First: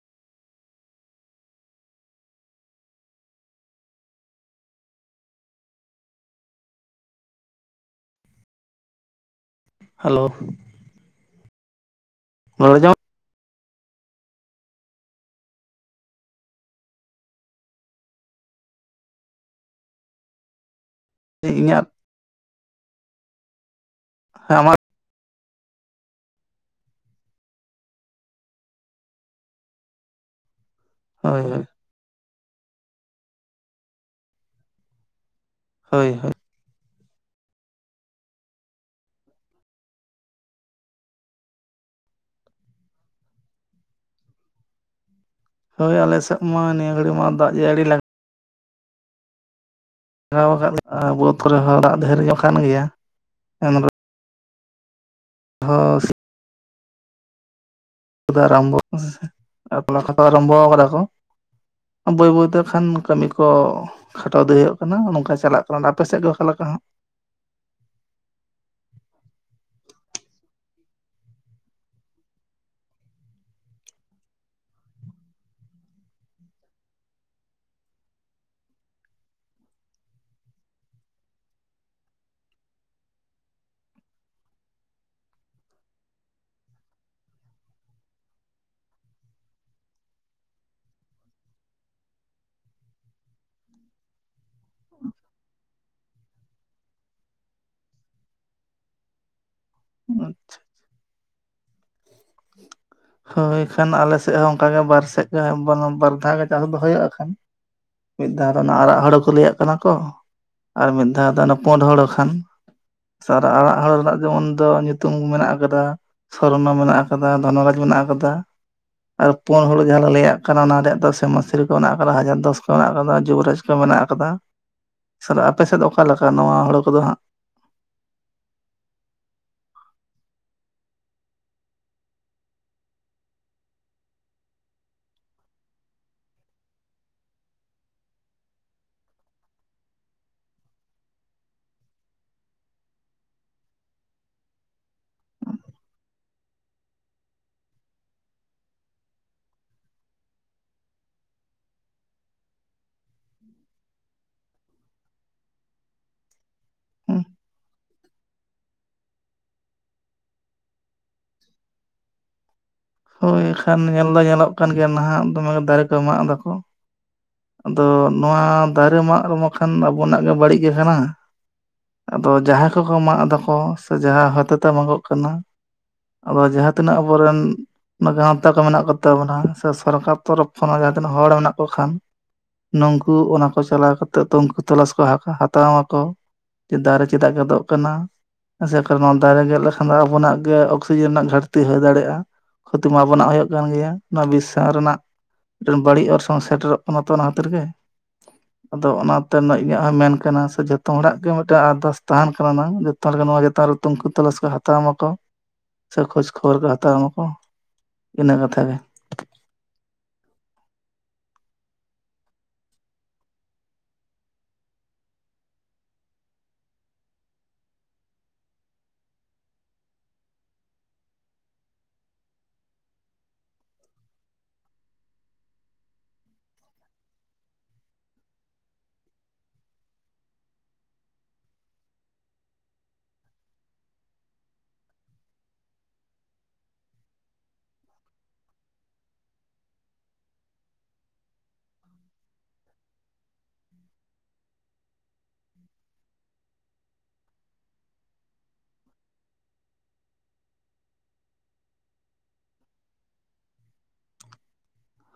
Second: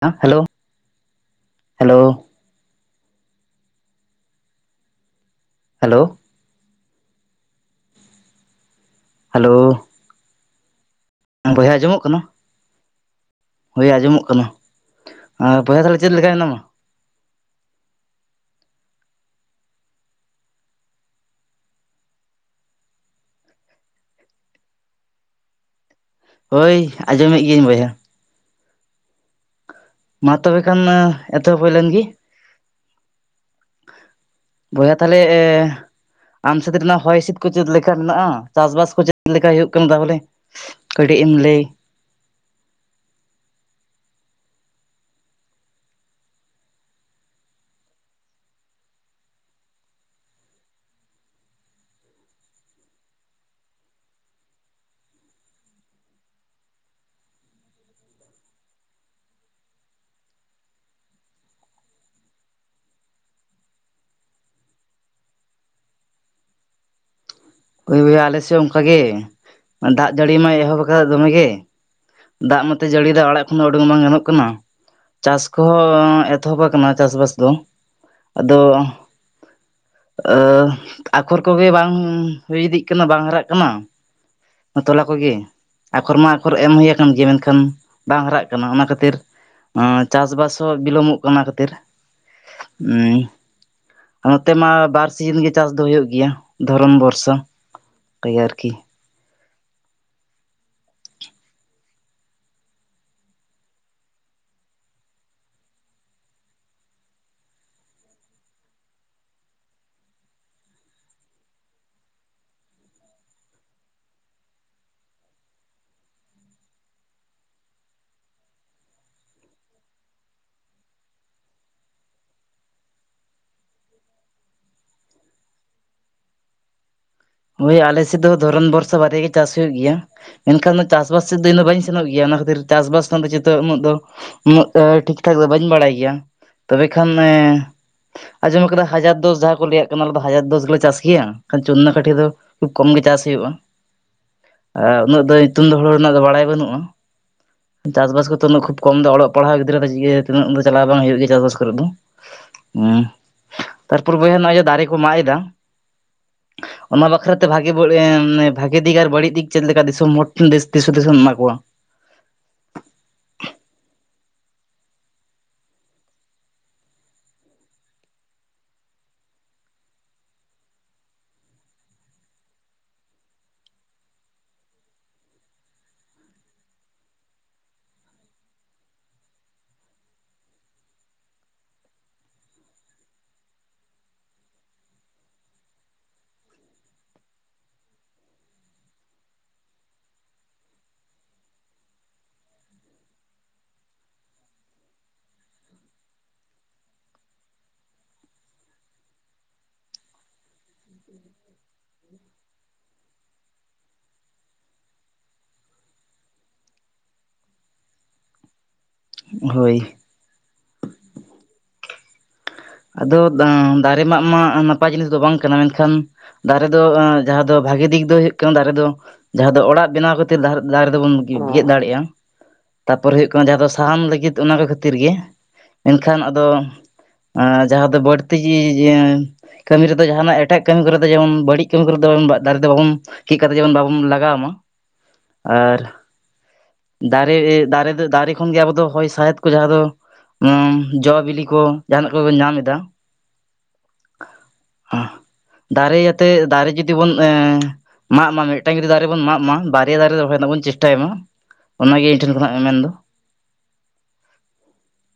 ᱦᱮ hello, hello, hello, hello, hello, ᱵᱚᱭᱦᱟᱸ ᱟᱡᱚᱢᱚᱜ ᱠᱟᱱᱟ? ᱨᱚᱲ ᱟᱡᱚᱢᱚᱜ ᱦᱳᱭ ᱟᱸᱡᱚᱢᱚᱜ ᱠᱟᱱᱟ ᱟᱨ ᱵᱚᱭᱦᱟ ᱛᱟᱦᱞᱮ ᱪᱮᱫ ᱞᱮᱠᱟ ᱦᱮᱱᱟᱢᱟ? ᱛᱮ ᱤᱧᱟᱹᱜ, ᱦᱮᱸ ᱟᱢᱟᱠ ᱦᱳᱭ ᱟᱸᱡᱚᱢᱮᱜ ᱜᱤᱭᱟᱹᱧ ᱵᱚᱭᱦᱟ ᱾ ᱢᱟ ᱛᱚᱵᱮ ᱠᱷᱟᱱ ᱦᱳᱭ ᱮᱛᱚᱵ ᱦᱩᱭ ᱞᱮᱱ ᱜᱤ? ᱵᱚᱭᱦᱟ ᱛᱟᱞᱮ, ᱦᱳᱭ ᱦᱳᱭ, ᱟᱢ ᱥᱮᱫ ᱨᱮᱱᱟᱜ ᱦᱚᱭ ᱦᱸᱥᱤᱫ ᱠᱚ ᱪᱮᱫ ᱞᱮᱠᱟ ᱢᱮᱱᱟᱜ-ᱟ ᱪᱟᱥᱵᱟᱥ ᱠᱚ ᱪᱮᱫ ᱞᱮᱠᱟ ᱦᱳᱭᱳᱜ ᱠᱟᱱᱟ ᱫᱟ ᱵᱚᱞᱮ [inaudible] ᱮᱢ ᱞᱟᱹᱭ, ᱦᱳᱭ ᱟᱞᱮ ᱥᱮᱫ ᱢᱟ ᱱᱤᱭᱟᱹ ᱜᱷᱟᱹᱲᱤ ᱢᱟ ᱫᱟᱜ ᱡᱟᱹᱲᱤ ᱞᱟᱠ [inaudible] [inaudible] [inaudible] ᱟᱨᱟᱢᱵᱚ ᱠᱟᱫᱟ ᱠᱚ ᱵᱟᱹᱭ ᱵᱟᱹᱭᱛᱮ ᱠᱷᱟᱱ ᱠᱟᱹᱢᱤ ᱠᱚ, ᱠᱷᱟᱴᱟᱣ ᱤᱫᱤ ᱦᱳᱭᱳᱜ ᱠᱟᱱᱟ ᱱᱚᱝᱠᱟ ᱪᱟᱞᱟᱜ ᱠᱟᱱᱟ, ᱟᱯᱮ ᱥᱮᱫ ᱜᱮ ᱚᱠᱟ ᱞᱮᱠᱟ ᱦᱟᱸᱜ? ᱦᱳᱭ ᱵᱚᱭᱦᱟ ᱟᱞᱮᱥᱮᱫ ᱦᱚ ᱚᱝᱠᱟ ᱜᱮ, ᱫᱟᱜ ᱡᱟᱹᱲᱤ ᱢᱟᱭ ᱮᱦᱚᱵ ᱠᱟᱜ ᱫᱚᱢᱮ ᱜᱮ ᱫᱟᱜ ᱢᱟᱛᱚᱭ ᱡᱟᱹᱲᱤᱫᱟ ᱟᱲᱟᱜ ᱠᱷᱚᱱ ᱫᱚ ᱩᱰᱩᱝ ᱵᱟᱝ ᱜᱟᱱᱚᱜ ᱠᱟᱱᱟ ᱾ ᱪᱟᱥ ᱠᱚ ᱦᱚᱸ ᱮᱛᱚᱦᱚᱵ ᱠᱟᱱᱟ ᱪᱟᱥᱵᱟᱥ ᱫᱚ, ᱟᱫᱚ ᱟᱹᱻ ᱟᱠᱷᱚᱨ ᱠᱚ ᱜᱮ ᱵᱟᱝ ᱦᱩᱭ ᱤᱫᱤᱜ ᱠᱟᱱᱟ ᱵᱟᱝ ᱦᱟᱨᱟᱜ ᱠᱟᱱᱟ, ᱛᱚᱞᱟ ᱠᱚᱜᱮ, ᱟᱠᱷᱚᱨ ᱢᱟ ᱟᱠᱷᱚᱨ ᱮᱢ ᱦᱳᱭ ᱟᱠᱟᱱ ᱜᱮᱭᱟ ᱢᱮᱱᱠᱷᱟᱱ ᱵᱟᱝ ᱦᱟᱨᱟᱜ ᱠᱟᱱᱟ ᱚᱱᱟ ᱠᱷᱟᱹᱛᱤᱨ, ᱟᱸ ᱪᱟᱥᱵᱟᱥ ᱦᱚᱸ ᱵᱤᱞᱚᱢᱚᱜ ᱠᱟᱱᱟ ᱠᱷᱟᱹᱛᱤᱨ, ᱚᱱᱛᱮ ᱢᱟ ᱵᱟᱨ ᱥᱤᱡᱤᱱ ᱜᱮ ᱪᱟᱥ ᱫᱚ ᱦᱳᱭᱳᱜ ᱜᱮᱭᱟ, ᱫᱷᱚᱨᱚᱢ ᱵᱚᱨᱥᱚ ᱠᱟᱹᱭᱟᱹ ᱟᱨᱠᱤ, [inaudible] ᱦᱳᱭ ᱠᱷᱟᱱ ᱟᱞᱮ ᱥᱮᱜ ᱦᱚᱸ ᱚᱝᱠᱟ ᱜᱮ ᱵᱟᱨ ᱥᱮᱫ ᱜᱮ ᱵᱟᱨ ᱫᱷᱟᱣ ᱜᱮ ᱪᱟᱥ ᱫᱚ ᱦᱳᱭᱳᱜ-ᱟ ᱠᱷᱟᱱ ᱾ ᱢᱤᱫ ᱫᱷᱟᱣ ᱨᱮ ᱚᱱᱟ ᱟᱨᱟᱜ ᱦᱳᱲᱳ ᱠᱚ ᱞᱟᱹᱭᱟᱜ ᱠᱟᱱᱟ ᱠᱚ, ᱟᱨ ᱢᱤᱫ ᱫᱷᱟᱣ ᱫᱚ ᱚᱱᱟ ᱯᱳᱸᱰ ᱦᱚᱲᱳ ᱠᱷᱟᱱ, ᱥᱟᱨᱟ ᱟᱲᱟᱜ ᱦᱳᱲᱳ ᱨᱮᱱᱟᱜ ᱡᱮᱢᱚᱱ ᱫᱚ ᱧᱩᱛᱩᱢ ᱢᱮᱱᱟᱜ ᱠᱟᱫᱟ, ᱥᱚᱨᱱᱚ ᱢᱮᱱᱟᱜ ᱠᱟᱫᱟ ᱫᱷᱚᱱᱚᱨᱟᱡᱽ ᱢᱮᱱᱟᱜ ᱠᱟᱫᱟ ᱾ ᱟᱨ ᱯᱳᱸᱰ ᱦᱳᱲᱳ ᱡᱟᱦᱟ ᱫᱚ ᱞᱟᱹᱭᱟᱜ ᱠᱟᱱᱟ ᱚᱱᱟ ᱨᱮᱭᱟᱜ ᱫᱚ ᱥᱮᱢᱟᱹ ᱥᱨᱤ ᱠᱚ ᱢᱮᱱᱟᱜ ᱟᱠᱟᱫᱟ ᱦᱟᱡᱟᱨ ᱫᱚᱥ ᱠᱚ ᱢᱮᱱᱟᱜ ᱟᱠᱟᱫᱟ ᱡᱩᱵᱨᱟᱡᱽ ᱠᱚ ᱢᱮᱱᱟᱜ ᱠᱟᱫᱟ ᱥᱟᱞ ᱟᱯᱮ ᱥᱮᱫ ᱚᱠᱟ ᱞᱮᱠᱟ ᱱᱚᱣᱟ ᱦᱳᱲᱳ ᱠᱚᱫᱚ ᱦᱟᱸᱜ? ᱳᱭ ᱟᱞᱮ ᱥᱮᱫ ᱫᱚ ᱫᱷᱚᱨᱚᱱ ᱵᱚᱨᱥᱟ ᱵᱟᱨᱭᱟ ᱜᱮ ᱪᱟᱥ ᱦᱩᱭᱩᱜ ᱜᱮᱭᱟ ᱾ ᱮᱱᱠᱷᱟᱱ ᱫᱚ ᱪᱟᱥᱵᱟᱥ ᱥᱮᱫ ᱫᱚ ᱤᱧᱫᱚ ᱵᱟᱹᱧ ᱥᱮᱱᱚᱜ ᱜᱮᱭᱟ ᱚᱱᱟ ᱠᱷᱟᱹᱛᱤᱨ ᱪᱟᱥᱵᱟᱥ ᱠᱷᱚᱱ ᱫᱚ ᱡᱚᱛᱚ ᱩᱱᱟᱹᱜ ᱫᱚ ᱩᱱᱟᱹᱜ ᱴᱷᱤᱠ ᱴᱷᱟᱠ ᱫᱚ ᱵᱟᱹᱧ ᱵᱟᱲᱟᱭ ᱜᱮᱭᱟ ᱛᱚᱵᱮ ᱠᱷᱟᱱ ᱮᱸ ᱟᱸᱡᱚᱢ ᱠᱟᱫᱟ ᱦᱟᱡᱟᱨ ᱫᱚᱥ ᱡᱟᱦᱟᱸ ᱠᱚ ᱞᱟᱹᱭᱟᱜ ᱠᱟᱱᱟ ᱚᱱᱟ ᱫᱚ ᱦᱟᱡᱟᱨ ᱫᱚᱥ ᱜᱮᱞᱮ ᱪᱟᱥ ᱜᱮᱭᱟ, ᱠᱷᱟᱱ ᱪᱩᱱᱱᱟᱹ ᱠᱟᱴᱷᱤ ᱫᱚ ᱠᱷᱩᱵ ᱠᱚᱢ ᱜᱮ ᱪᱟᱥ ᱦᱩᱭᱩᱜ-ᱟ ᱾ ᱟᱨ ᱩᱱᱟᱹᱜ ᱫᱚ ᱧᱩᱛᱩᱢ ᱫᱚ ᱦᱳᱲᱳ ᱨᱮᱱᱟᱜ ᱫᱚ ᱵᱟᱲᱟᱭ ᱵᱟᱹᱱᱩᱜ-ᱟ ᱾ ᱪᱟᱥᱵᱟᱥ ᱠᱚᱛᱚ ᱩᱱᱟᱹᱜ ᱠᱷᱩᱵ ᱠᱚᱢ ᱫᱚ ᱚᱞᱚᱜ ᱯᱟᱲᱦᱟᱣ ᱜᱤᱫᱽᱨᱟᱹ ᱫᱚ ᱪᱤᱠᱟᱹ ᱛᱤᱱᱟᱹᱜ ᱩᱱ ᱫᱚ ᱪᱟᱞᱟᱣ ᱫᱚ ᱵᱟᱝ ᱦᱩᱭᱩᱜ ᱜᱮ ᱪᱟᱥ ᱠᱚᱨᱮᱜ ᱫᱚ ᱾ ᱩᱸ ᱛᱟᱨᱯᱚᱨᱮ ᱵᱚᱭᱦᱟ ᱱᱚᱜ-ᱚᱭ ᱡᱮ ᱫᱟᱨᱮ ᱠᱚ ᱢᱟᱜ ᱮᱫᱟ ᱚᱱᱟ ᱵᱟᱠᱷᱨᱟ ᱛᱮ ᱵᱷᱟᱜᱮ [unintelligible] ᱵᱷᱟᱜᱤ ᱫᱤᱠ ᱟᱨ ᱵᱟᱹᱲᱤᱡ ᱫᱤᱠ ᱪᱮᱫ ᱞᱮᱠᱟ ᱫᱤᱥᱚᱢ ᱦᱚᱲ ᱴᱷᱮᱱ ᱫᱤᱥ ᱦᱩᱫᱤᱥ ᱮᱢ ᱮᱢᱟ ᱠᱚᱣᱟ? ᱦᱳᱭ ᱟᱠᱷᱟᱱ ᱧᱮᱞ ᱫᱚ ᱧᱮᱞᱚᱜ ᱠᱟᱱ ᱜᱮᱭᱟ ᱱᱟᱦᱟᱜ ᱫᱚᱢᱮ ᱜᱮ ᱫᱟᱨᱮ ᱠᱚ ᱢᱟᱜ ᱫᱟᱠᱚ ᱾ ᱟᱫᱚ ᱱᱚᱣᱟ ᱫᱟᱨᱮ ᱢᱟᱜ ᱨᱮᱢᱚ ᱠᱷᱟᱱ ᱟᱵᱚᱱᱟᱜ ᱜᱮ ᱵᱟᱹᱲᱤᱡ ᱜᱮ ᱠᱟᱱᱟ ᱾ ᱟᱫᱚ ᱡᱟᱦᱟᱸᱭ ᱠᱚᱠᱚ ᱢᱟᱜ ᱮᱫᱟ ᱠᱚ ᱥᱮ ᱡᱟᱦᱟᱸ ᱦᱟᱛᱟ ᱛᱮ ᱢᱟᱜᱚᱜ ᱠᱟᱱᱟ ᱟᱵᱟᱨ ᱡᱟᱦᱟᱸ ᱛᱤᱱᱟᱹᱜ ᱟᱵᱚ ᱨᱮᱱ ᱚᱱᱟ ᱜᱟᱶᱛᱟ ᱠᱚ ᱢᱮᱱᱟᱜ ᱠᱚ ᱛᱟᱵᱚᱱᱟ ᱥᱮ ᱥᱚᱨᱠᱟᱨ ᱛᱚᱨᱚᱯᱷ ᱠᱷᱚᱱᱟᱜ ᱡᱟᱦᱟᱸ ᱛᱤᱱᱟᱹᱜ ᱦᱚᱲ ᱢᱮᱱᱟᱜ ᱠᱚ ᱠᱷᱟᱱ ᱱᱩᱝᱠᱩ ᱚᱱᱟ ᱠᱚ ᱪᱟᱞᱟᱣ ᱠᱟᱛᱮᱫ ᱛᱚ ᱩᱱᱠᱩ ᱛᱚᱞᱟᱥ ᱠᱚ ᱦᱟᱛᱟ ᱦᱟᱛᱟᱣ ᱢᱟᱠᱚ ᱾ ᱡᱮ ᱫᱟᱨᱮ ᱪᱮᱫᱟᱜ ᱜᱮᱫᱚᱜ ᱠᱟᱱᱟ? ᱮᱥᱮ ᱠᱟᱨᱚᱱ ᱱᱚᱣᱟ ᱫᱟᱨᱮ ᱜᱮᱫ ᱞᱮᱠᱷᱟᱱ ᱫᱚ ᱟᱵᱚᱱᱟᱜ ᱜᱮ ᱚᱠᱥᱤᱡᱮᱱ ᱨᱮᱱᱟᱜ ᱜᱷᱟᱴᱛᱤ ᱦᱩᱭ ᱫᱟᱲᱮᱜ-ᱟ ᱾ ᱠᱷᱚᱛᱤ ᱢᱟ ᱟᱵᱚᱱᱟᱜ ᱦᱩᱭᱩᱜ ᱠᱟᱱ ᱜᱮᱭᱟ, ᱱᱚᱣᱟ ᱵᱤᱥᱥᱟᱢ ᱨᱮᱱᱟᱜ ᱢᱮᱫᱴᱮᱱ ᱵᱟᱹᱲᱤᱡ ᱚᱨᱥᱚᱝ ᱥᱮᱴᱮᱨᱚᱜ ᱠᱟᱱᱟ ᱛᱚ ᱚᱱᱟ ᱠᱷᱟᱹᱛᱤᱨ ᱜᱮ ᱾ [unintelligible] ᱟᱫᱚ ᱚᱱᱟᱛᱮ ᱚᱱᱮ ᱤᱧᱟᱹᱜ ᱦᱚᱸ ᱢᱮᱱ ᱠᱟᱱᱟ ᱥᱮ ᱡᱚᱛᱚ ᱦᱚᱲᱟᱜ ᱜᱮ ᱢᱤᱫᱴᱟᱝ ᱟᱨᱫᱟᱥ ᱛᱟᱦᱮᱱ ᱠᱟᱱᱟ ᱱᱟᱝ ᱛᱟᱦᱞᱮ ᱠᱷᱟᱱ ᱱᱚᱣᱟ ᱪᱮᱛᱟᱱ ᱨᱮ ᱛᱩᱝᱠᱩ ᱛᱚᱞᱟᱥ ᱠᱚ ᱦᱟᱛᱟᱣ ᱢᱟᱠᱚ ᱥᱮ ᱠᱷᱳᱡᱽ ᱠᱷᱚᱵᱚᱨ ᱠᱚ ᱦᱟᱛᱟᱣ ᱢᱟᱠᱚ ᱾ ᱤᱱᱟᱹ ᱠᱟᱛᱷᱟ ᱜᱮ ᱾ ᱦᱳᱭ ᱾ ᱟᱫᱚ ᱟᱸ ᱫᱟᱨᱮ ᱢᱟᱜ ᱢᱟ ᱱᱟᱯᱟᱭ ᱡᱤᱱᱤᱥ ᱫᱚ ᱵᱟᱝ ᱠᱟᱱᱟ ᱢᱮᱱᱠᱷᱟᱱ ᱫᱟᱨᱮ ᱫᱚ ᱡᱟᱦᱟᱸ ᱫᱚ ᱵᱷᱟᱜᱤ ᱫᱤᱠ ᱫᱚ ᱦᱩᱭᱩᱜ ᱠᱟᱱᱟ ᱫᱟᱨᱮ ᱫᱚ ᱡᱟᱦᱟᱸ ᱫᱚ ᱚᱲᱟᱜ ᱵᱮᱱᱟᱣ ᱠᱷᱟᱹᱛᱤᱨ ᱫᱟᱨᱮ ᱫᱚᱵᱚᱱ ᱜᱮᱫ ᱫᱟᱲᱮᱜᱼᱟ ᱾ ᱛᱟᱯᱚᱨᱮ ᱦᱩᱭᱩᱜ ᱠᱟᱱᱟ ᱡᱟᱦᱟᱸ ᱫᱚ ᱥᱟᱦᱟᱱ ᱞᱟᱹᱜᱤᱫ ᱚᱱᱟ ᱠᱚ ᱠᱷᱟᱹᱛᱤᱨ ᱜᱮ ᱾ ᱢᱮᱱᱠᱷᱟᱱ ᱟᱫ ᱡᱟᱦᱟᱸ ᱫᱚ ᱵᱟᱹᱲᱛᱤ ᱡᱤ ᱡᱮᱸ ᱠᱟᱹᱢᱤ ᱨᱮᱫᱚ ᱡᱟᱦᱟᱱᱟᱜ ᱮᱴᱟᱜ ᱠᱟᱹᱢᱤ ᱠᱚᱨᱮ ᱫᱚ ᱡᱮᱢᱚᱱ ᱵᱟᱹᱲᱤᱡ ᱠᱟᱹᱢᱤ ᱠᱚᱨᱮ ᱫᱚ ᱫᱟᱨᱮ ᱫᱚ ᱵᱟᱵᱚᱱ ᱠᱮᱫ ᱠᱟᱛᱮ ᱡᱮᱢᱚᱱ ᱵᱟᱵᱚᱱ ᱞᱟᱜᱟᱣ ᱢᱟ ᱾ ᱟᱨ ᱫᱟᱨᱮ ᱫᱟᱨᱮ ᱫᱚ ᱫᱟᱨᱮ ᱠᱷᱚᱱᱜᱮ ᱟᱵᱚ ᱫᱚ ᱦᱚᱭ ᱥᱟᱦᱮᱸᱫ ᱠᱚ ᱡᱟᱦᱟᱸ ᱫᱚ ᱩᱸ ᱡᱚ ᱵᱤᱞᱤ ᱠᱚ ᱡᱟᱦᱟᱱᱟᱜ ᱠᱚᱵᱮᱱ ᱧᱟᱢ ᱮᱫᱟ ᱾ [unintelligible] ᱫᱟᱨᱮ ᱡᱟᱛᱮ ᱫᱟᱨᱮ ᱡᱩᱫᱤ ᱵᱚᱱ ᱮᱸ ᱢᱟᱜ ᱢᱟ ᱢᱤᱫᱴᱟᱝ ᱡᱩᱫᱤ ᱫᱟᱨᱮ ᱵᱚᱱ ᱢᱟᱜ ᱢᱟ ᱵᱟᱨᱭᱟ ᱫᱟᱨᱮ ᱨᱚᱦᱚᱭ ᱨᱮᱱᱟᱜ ᱵᱚᱱ ᱪᱮᱥᱴᱟᱭ ᱢᱟ ᱾ ᱚᱱᱟᱜᱮ ᱤᱧ ᱴᱷᱮᱱ ᱠᱷᱚᱱᱟᱜ ᱢᱮ ᱢᱮᱱᱫᱚ ᱾